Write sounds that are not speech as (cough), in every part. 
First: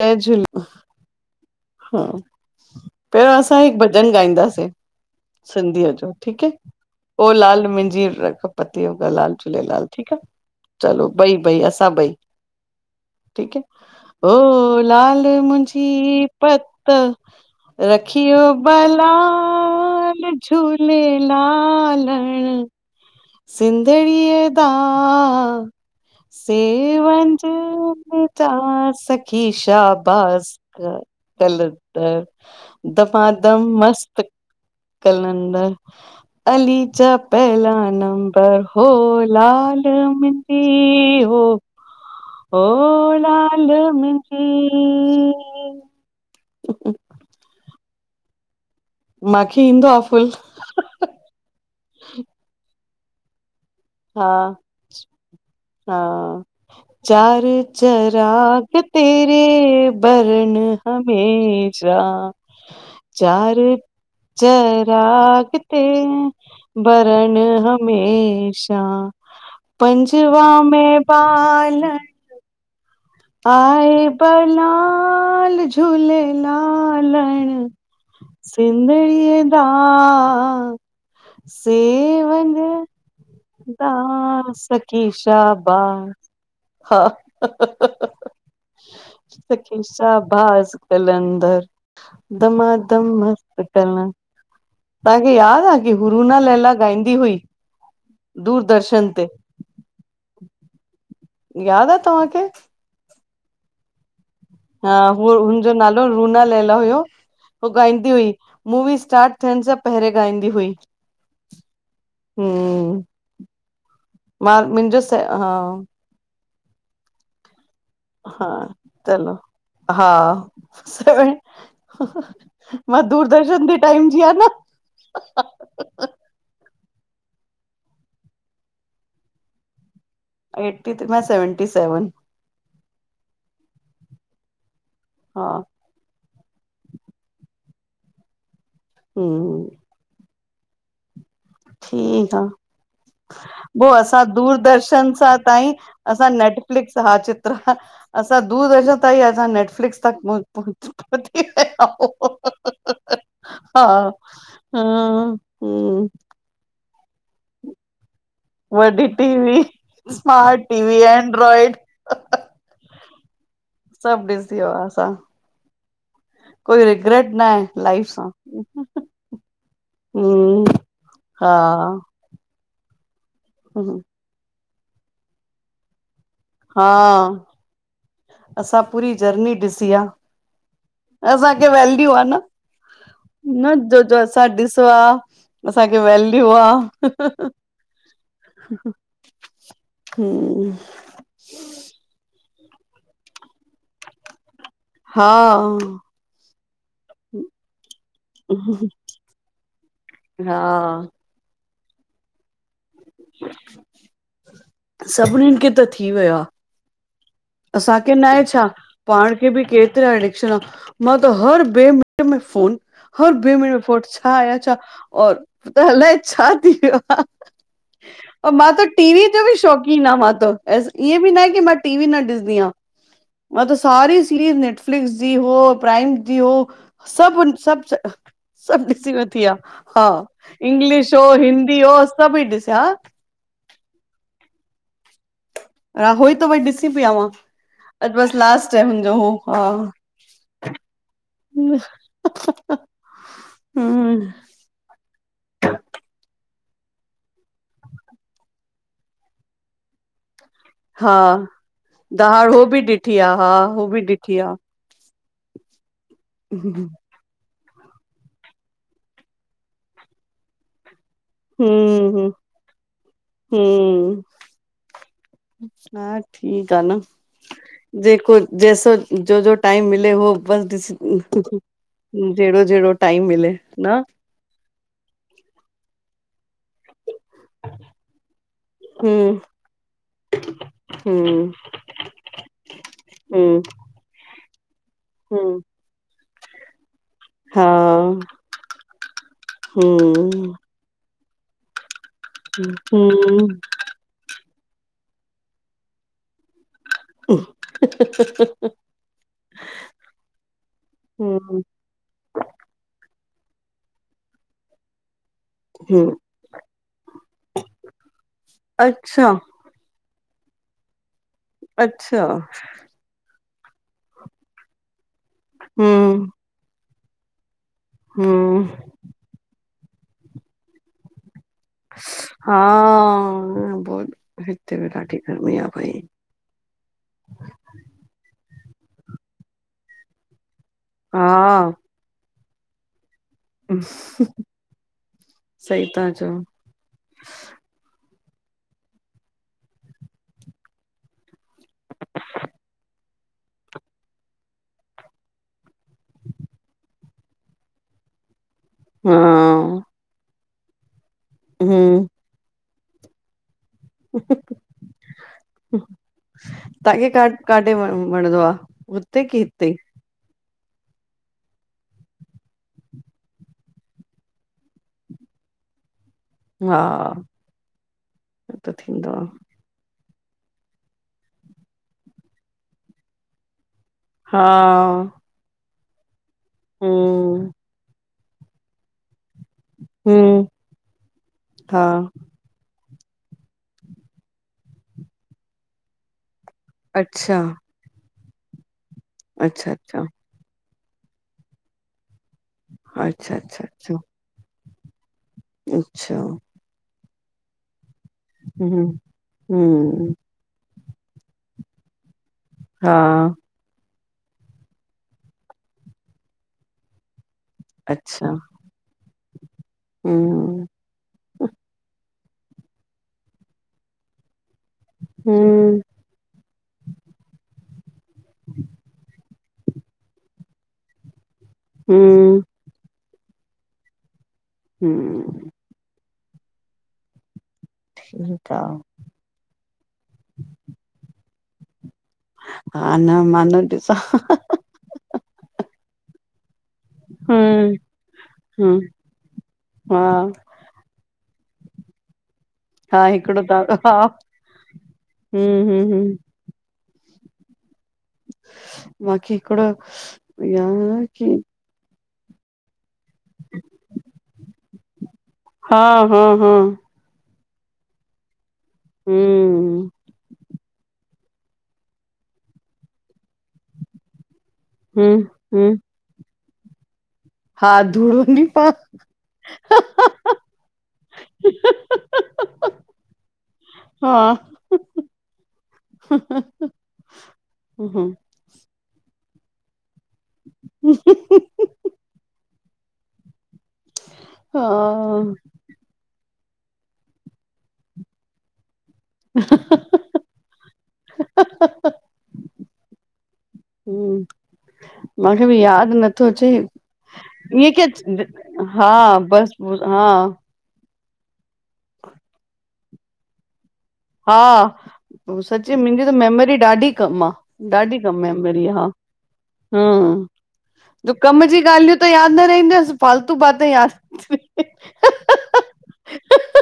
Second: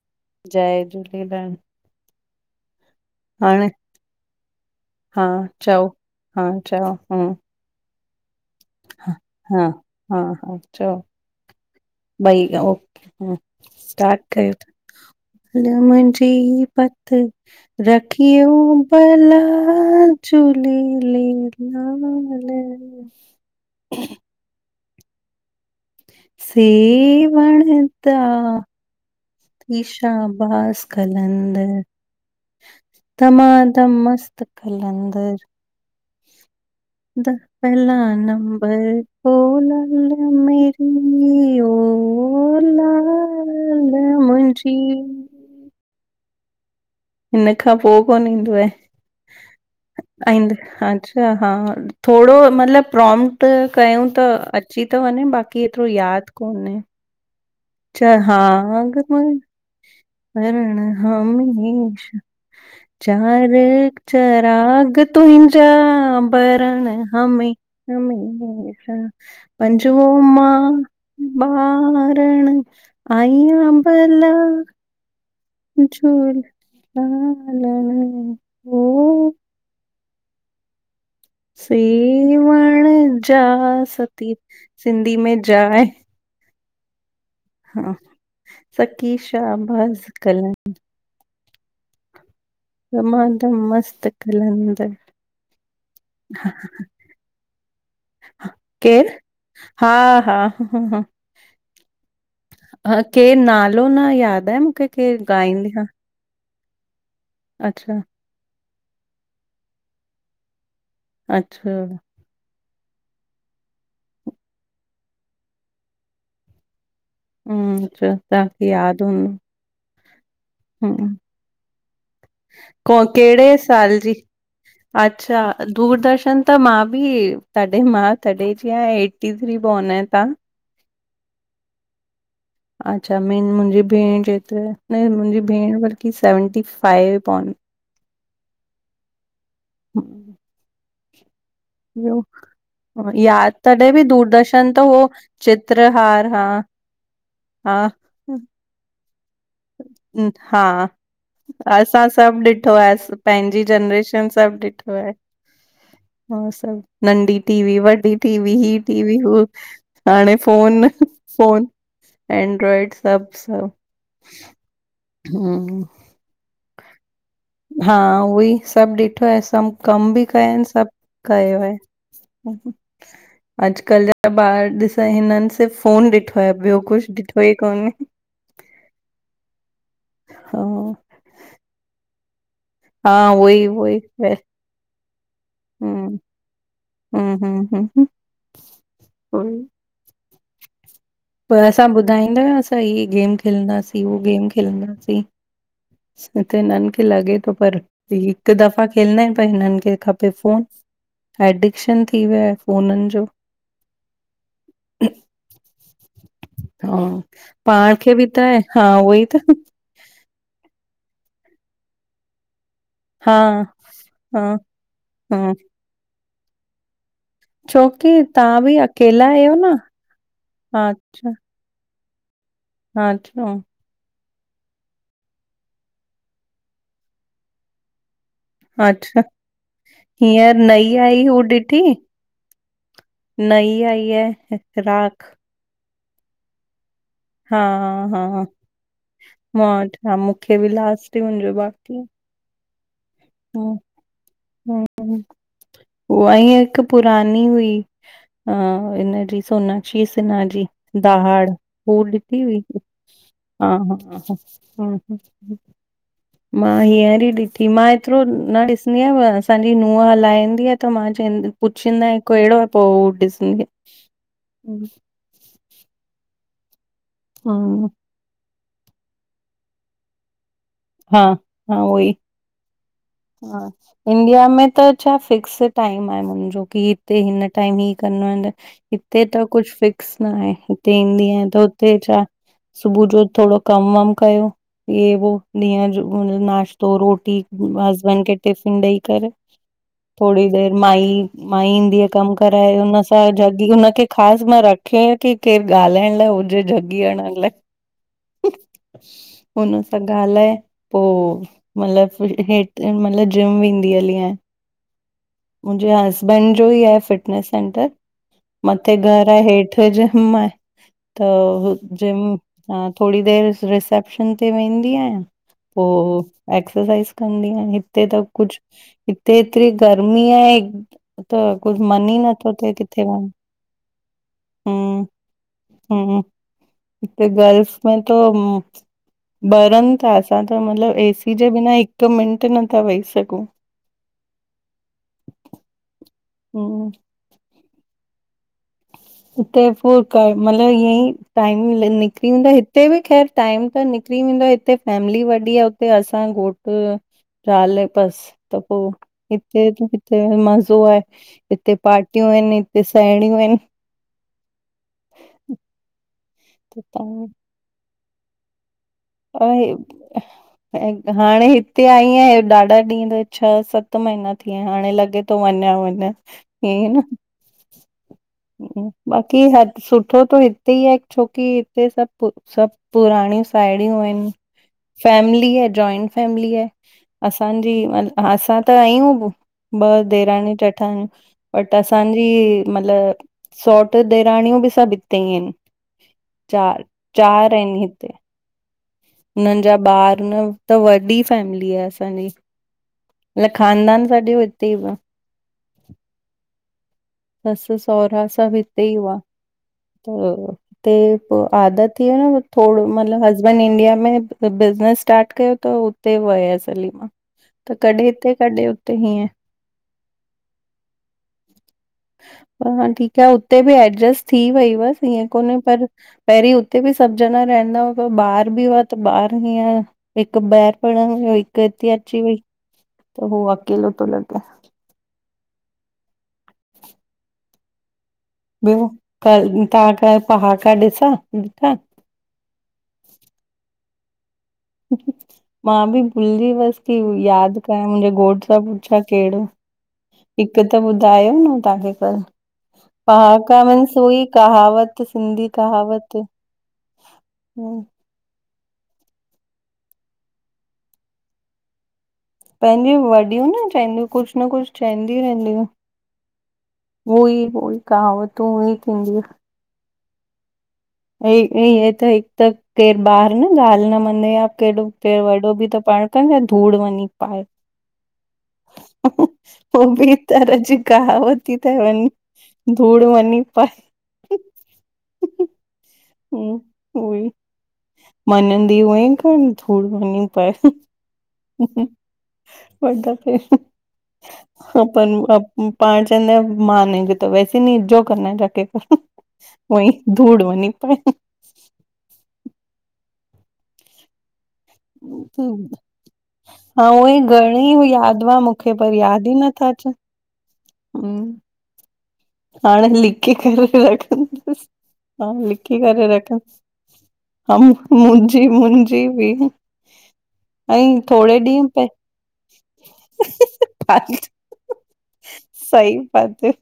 जय झूले जय झूलेलाल। हा पहिरियों असां हाणे हिक भॼन ॻाईंदासें। हा चओ सिंधीअ जो हा ठीक ए चओ ह ओ लाल मी ल (unintelligible) हा झूलेलाल ठीकु आहे चलो बई -बई बई गाउ स्टाट् ओ लाल कयो। न मुंहिंजी मुजंइ। पत रखियो भला बलाल झूले लाल झूलेलालण सिंधड़ीअदा (inaudible) सेवंज सेवण ता जा थी सखीशा भास शाबास कलंदर दमादम मस्त कलंदर अली जा दस पहला पहिलान ब हो नंबर ओ लाल मीॅजी हो मेरी ओ होओ लाल मींजी। ह ह (inaudible) हिन खां पोइ कोन ईंदो मांखे ईंदो आहे। आ फुल (unintelligible) अच्छा हा थोरो मतलब प्रोमट। कयूं त हा अची तो वञे। बाक़ी एतरो हा याद कोने। चार चहाग चराग म तेरे कररण हमेशा। चार चराग तुंहिंजा भरण बरन हमे हमेशा पंजो पंजवा मां में बाल ॿारण आया आए भला बला (unintelligible) झूलालण झूलेलालण ओ सिंधड़ीअ दा। आ आ। सेवंग सेवण जा दा सती सखी सिंधी में शााबा जाए ह ह ह हा ह सकी शाहबाज़ सखीशा कलंद बास कलंदर। दमादम दमाद मस्त कल कलंदर तव्हांखे याद आ कि हुरूना लैला गाईंदी हुई। ही केर हा हा ह ह ह। याद आ तव्हांखे? के नालो न याद। हा हू हुनजो नालो रूना लैला। (unintelligible) अच्छा, गाईंदी हुई मूवी स्टार्ट थियण सां पहिरें गाईंदी हुई। अच्छा हम्म मां मुंहिंजो स हा हम्म अच्छा हा तव्हांखे याद हूं चलो हा, सेविन ह ह मां को कहिड़े दूरदर्शन जे साल टाइम जी आयां न अच्छा दूरदर्शन त मां (unintelligible) तॾहिं मां तॾहिं जीअं एटी थ्री बॉन आयां तव्हां एटी त मां सेवनटी सेवन अच्छा, म मुंहिंजी भेण जेतिरो मुंहिंजी हा भेण बरकीस सेवेंटी फ़ाइव बानृ हम्म (inaudible) ॿियो ठीकु आ अ, यादि तॾहिं पोइ बि असां त हो दूरदर्शन सां ताईं चित्रहार असां हा, नेटफ्लिक्स हा चित्र हा, असां दूरदर्शन तां ई असां नेटफ्लिक्स तक हा, पहुची विया असां सभु ॾिठो आहे पंहिंजी हा जनरेशन सभु ॾिठो आहे, हम्म हम्म उ सभु (inaudible) नंढी टीवी वॾी टीवी ही टीवी हू हाणे smart phone TV phone Android Android सभ सभ सभु ॾिसी वियोआ असां कोई रिग्रेट न आहे हा लाइफ सां उहो ई सभु ॾिठो आहे सभु कम बि कया आहिन हम्म सभु हा कयो आहे ह हू अॼकल्ह जा ॿार ॾिस त हिननि सिर्फ फोन ॾिठो आहे ॿियो हा कुझु ॾिठो ई कोने असां पूरी जर्नी ॾिसी आ, हा असांखे वैल्यू आ न हा उहोई न उहोई जो वे- जसां ॾिसो आह असांखे वैल्यू आह हं हं हं ओय हम् त हीअ गेम खेलंदासीं उहो गेम खेलंदासीं हा हि ते हिननि खे लॻे थो पर हिकु दफ़ा खेलंदा पर हिननि खे खपे हा फोन एडिक्शन थी वियो आहे फोननि जो सभिनिन खे त थी वियो आहे हा पाण असांखे खे न बि त आहे छा, हा उहो ई पाण त खे बि केतिरा एडिक्शन मां त हर ॿ मिनट में फ़ोन हर हा ॿे मिनट में फोट छा हा आया छा और हा अलाए छा थी वियो छोकी आ तव्हां मां बि त अकेला टीवी जो आहियो बि न शौंक़ीन आ मां त हा इएंं अच्छा बि न आहे की मां टी वी न ॾिसंदीय आ हा अच्छा मां त सारी (unintelligible) नेटफ्लिक्स जी हो प्राइम जी हो सभ सभ सभ ॾिसी अच्छा लथीआ हा हींअर नई इंग्लिश आई हो, हू हिंदी ॾिठी हो सभ ई ॾिसां ह नई आई आहे राख (unintelligible) राहोई त व ॾिस हा हा हा हुनजो हो हा मां था मूंखे बि लास्ट ही मुंहिंजोबार जी (unintelligible) ह हम्म ह (inaudible) उ ईंअ हिक पुरानी हुई अ हिन जी सोनाक्षी सिनहा जी हा दहाड़ फूल ॾिसी दहाड़ हुई हो बि ॾिठी आहे हा हो बि हा ॾिठी ह आहे (inaudible) मां हम्म हींअर ई ॾिठी मां- एतिरो न ॾिसंदी आ असांजी नूंहं हलाईंदी आहे त मां पुछींदा (unintelligible) हम्म कहिड़ो पोइ ॾिसंदे- हम्म हा ठीक आह न- (unintelligible) जैसा जो जो टाइम मिले हो बस ॾिस हा हा उहोई (unintelligible) -जहिड़ो जहिड़ो- टाइम मिले हा न इंडिया में त छा फिक्स टाइम आहे मुंहिंजो की- हिते हिन टाइम ही कंदा (unintelligible) हिते हम्म त कुझु फिक्स न आहे हिते ईंदी आहे हम्म त हुते छा सुबुह जो थोडो हम्म कम वम कयो- हे वो हम्म ॾिह जो नाश्तो रोटी (unintelligible) (unintelligible) हा हिंनन खे टिफिन ॾेई करे थोरी हम्म देर माई माई ईंदी (inaudible) कम कराए हुन सां हम्म जगियूं हुनखे ख़ासि मां रखे रखि केर ॻाल्हाइण लाइ हुजे (inaudible) ॻीयन (unintelligible) (unintelligible) हुन सां ॻाल्हाए पो हम्म मतलब (unintelligible) हिंन मैल जिम वेंदी हली आयां मुंहिंजे हम्म हसबैंड जो ही आहे फिटनेस सेंटर- मते घर अच्छा आहे हेठ जिम आहें। त अच्छा जिम थोरी देरि रिसेप्शन ते वेंदी आहियां- हम्म पोइ एक्सरसाइज़ कंदी आहिय हिते त कुझु हम्म हिते हेएतिरी- गर्मी आहे- (inaudible) त कुझु मन ई नथो हा थिए किथे वञ बोल (inaudible) हिते बि हम ॾाढी गर्मी आ भई हम- हिते गर्ल्फ में तो - बरनि था असां त मतलब एसी जे बिना हा हिक मिंट नथा वेही सघूं। (unintelligible) सही (unintelligible) हुम्म - (unintelligible) कर मतलब ईअ ई टाइम निकिरी वूंदो हिते बि ख़ैर टाइम त - (unintelligible) फैमली मिली वॾी आहेते असां घोट ज़ाल बस। त पो हा हिते हिते मज़ो आहे हिते पार्टियूं आहिनि- हिे साहेणियूं आहिनि- ताके (unintelligible) (unintelligible) (unintelligible) (unintelligible) हाणे हिते आईं आीं ॾाढा ॾींहं त छह सत महीना थी विया आहिनि हाणे लॻे थो (unintelligible) हा त थींदो आ (unintelligible) (unintelligible) हिते ई आहे छोकी हिते सब सब पुराणी (unintelligible) सांइडयू आहिन, हा फेमली ए जोइन्ट फेमिली ए हम्म, असान्जी असां त आहियूं ॿ हम्म, देराणी-जेठाणीयू बट हा, असांजी मतलब सौट्र देराणियूं भी सभ हितेइ हिन चार अच्छा, चार (unintelligible) हिते हुननि अच्छा, जा अच्छा, ॿार न त, वॾी फैमिली आहे असांजी अच्छा, (unintelligible) अच्छा, अच्छा, ख़ानदान सॼे हुते ई व अच्छा। सस सहुरा सब हम्म, हितेई हुआ हम्म, (unintelligible) ते पो आदत थियो न (unintelligible) थोड़ो हा, मतिलब हसबैंड इंडिया में- (unintelligible) बिज़नस स्टार्ट कयो त हुते वयस हली मां- त कॾहिं अच्छा, हिते, कॾहिं हुते हिय- हम्म (unintelligible) हा ठीक आहे उते बि एडजस्ट- थी वई हुअस ईअं कोने हम्म, पर पहिरीं हुते बि सभ ॼणा रहंदा हुआ ॿार बि हुआ त बार। हियर हिकु बैर प़रण वई हिकु हिते अची वई हम्म, त हो अकेलो तो लगे। हूं ठीकु आ, ॿियो क तव्हांका पहाका ॾिसां - हा न मां न ॾिसा- भुलजी वयस की याद हम्म, कां मुंहिंजे घोट सां हम्म, पुछां कहिड़ेो? हा, हिक त ॿुधायो न तव्हांखे कल। हा हिकिड़ो पहाका त हा, मनसूई कहावत सिंधी हम्म, हम्म, कहावत। हम्म, हम (inaudible) माखे हिकड़ो (unintelligible) या की पंहिंजन वॾियूं न चेदियूं कुछ न कुछ चहंदी रहंदियू, हा, हा, हा, उहो ई। उहो ई कहावतूं ई (unintelligible) थींदी। हम्म, (unintelligible) त इंय त हिक त (unintelligible) केर बार न गाल्ह न मञे या हम्म, केॾो बि हम्म, त पाय ता न धूड़ वञी। पाए हा धूड़ वनी पा। उ बि तर जी कहावत (unintelligible) थीी त धूड़ वनी पाय। हा, हूं ऊई हम्म मनंदी उअंही कानधूड (unintelligible) हा, ह प पाणचन (inaudible) मानेगी तो वैसे नी जो करना है जाकर कर। उई धूड़ वनी पाए। हम। (inaudible) (inaudible) मांखे बि याद नथो अच्चे। हा उअई घणेई याद हूंदा मूंखे पर हा याद ई बसि नथा अचन। हा ह हाणें लिक्की करे हा। रखंदसि हा पो सच्ची लिखी मुंहिंजी करे त रखंद मेमरी ॾाढी कम आ। हा ॾाढी कम मुंहिंजी मेमरी आह। मुंहिंजी बि हंअ ऐं जो थोरे कम जी ॾींहं पै ॻाल्हियूं त याद न रहिंदस फालतू बाते याद (unintelligible) रहंद। सही बात हे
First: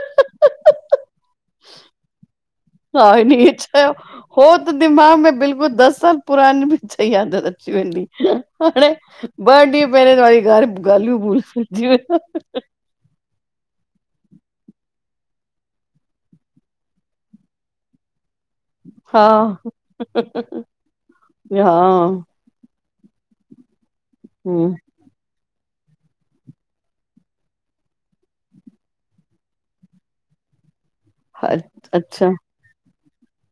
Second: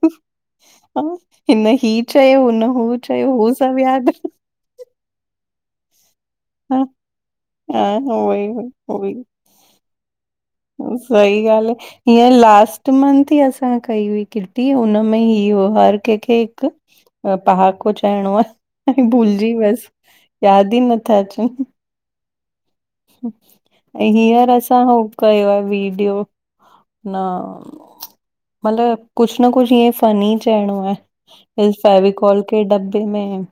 हिन ही चयो। हू हा चयो हिन हे हू सभु चयो। यादि हो त दिमाग़ में बिल्क दस साल पुराणी हा पिक्चर याद रखे हा वेंदी। उहोई हाणे उहोई ॿ ॾींहं पहरां वारी ॻाल्हियूं सही ॻाल्ह आह भुलिजी वेंदो हीअं लास्ट मंथ ई असां। कई हुई किटी हुनमें हियो हर कंहिंखे हिकु पहाको चहणो आहे। हा भुलजी वयस याद ई नथा अचन। हा अंए हियर हम्म असां हो कयो आहे (inaudible) विडियो न। मतलब कुछ न कुछ इएं फनी चइणो आहे अच्छा फेवीकोल खे में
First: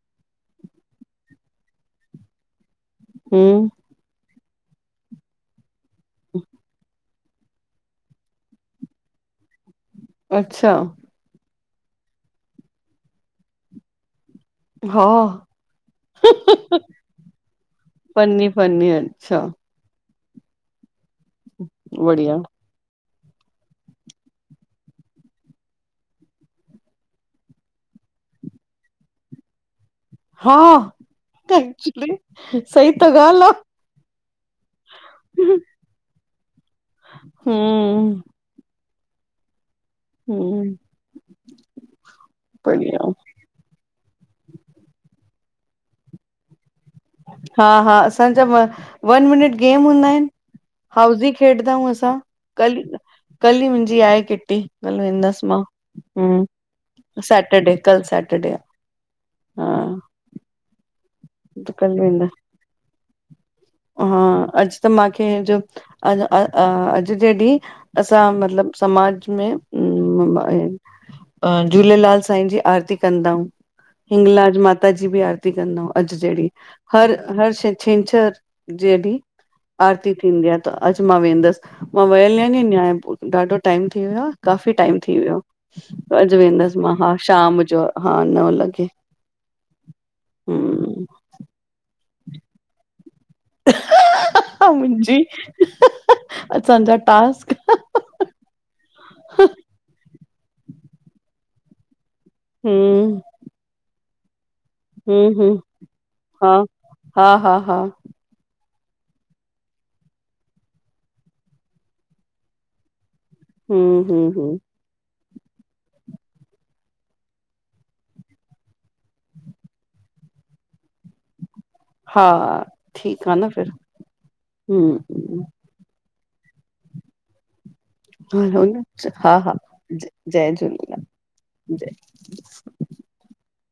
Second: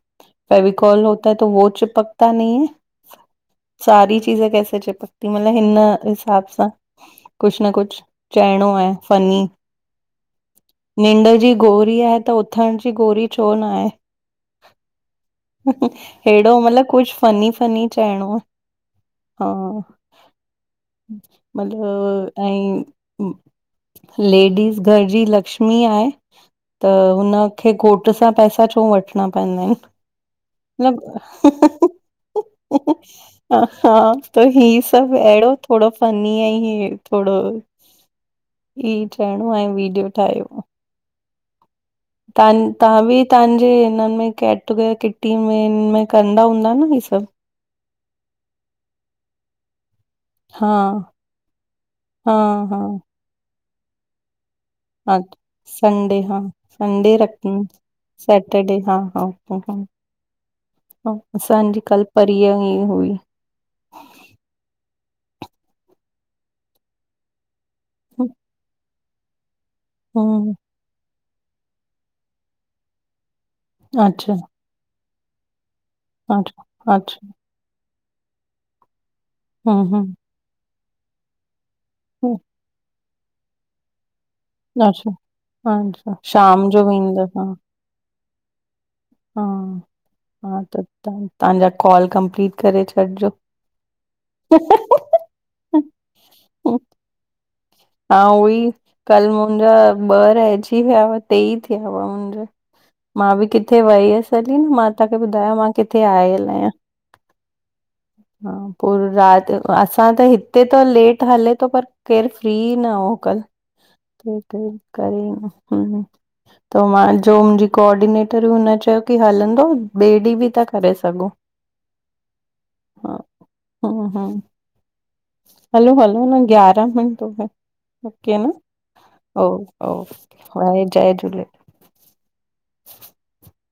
फेवीकॉल होता तो वो चिपकता नहीं है। हूं। सारी चीज़े कैसे चिपकती हैं? मतलब हिन हिसाब सां। कुछ न कुछ चइणो आहे फनीं। अच्छा। गोरी आहे त उथण जी गोरी छो न आहे। हा हेड़ो मतलब कुछ फनी-फनी चइणो आहे। (unintelligible) अच्छा। मतलु बढ़िया (unintelligible) ऐं लेडीस घर जी लक्ष्मी आहे। त हुनखे घोट सां पैसा छो वठणा पवंदा आहिनि? हा एक्चुली सही त (unintelligible) ॻाल्हि आ हा त ही सब अहिड़ो थोडो फनी आहे। ही थोडो हम्म ही ठहणो आहे। वीडियो ठाहियो। हम्म तां तव्हां बढ़िया बि तव्हांजे हिनन में गेट टू गेदर किटी में कंदा हूंदा न। ही सभु? हा हा असांजा व वन मिनट गेम हूंदा आहिनि हा हाउजी खेॾंदाऊं असां हाँ, कल कल ही मुंहिंजी आहे किटी। कल हा वेंदसि मां संडे हा हम्म संडे रखूं सैटरडे कल आ सैटरडे हा हा ह हा त असांजी कल वेंदा परीय ही हुई। हा (unintelligible) अॼु अॼु जे ॾींहुं असां मतलबु समाज में हम्म, (unintelligible) अ झूलेलाल साईं जी आरती कंदाऊं। अच्छा, हिंगलाज माता जी बि आरती कंदा आहियूं अॼु जे ॾीहं अच्छा, हर अच्छा, हर छे छंछर। जॾी हम्म, आरती हम्म, थींदी आहे, त अॼु मां वेंदसि मां वयल हम्म, आहिया न्याु (unintelligible) ॾाढो टाइम थी वियो आ, काफ़ी टाइम अच्छा, थी वियो अच्छा, अॼु शाम वेंदसि जो मां हा वेंदव शाम जो। हा नव लॻे। हा हा त हम्म तव्हांजा कॉल कंपलीट करे छॾिजो। मुंहिंजी, असांजा टास्क। हा उहे ही कल मुंहिंजा ॿ रहिजी विया हुआ तेई थिया हुआ। हम्म मां बि किथे वई हुयसि। तॾहि मां तव्हांखे हम्म ॿुधायो हम्म मां किथे आयल हा आहियां, हा हा हा हा। पोइ राति असां त हिते त लेट हले थो पर केरु फ्री न हो। कल हम्म हम्म हम्म (unintelligible) कल त मां जो मुंहिंजी कोऑर्डिनेटर बि न चयो त हलंदो ॿिए ॾींहुं बि था करे सघूं। हा हा ठीकु आहे न फिर। हम्म हम्म हम्म हलो हलो न ग्यारह हूंदो ह ओके न हम्म हा हा ओओ जय वाहे झूलेलाल जय झूलेलाल। जय (inaudible)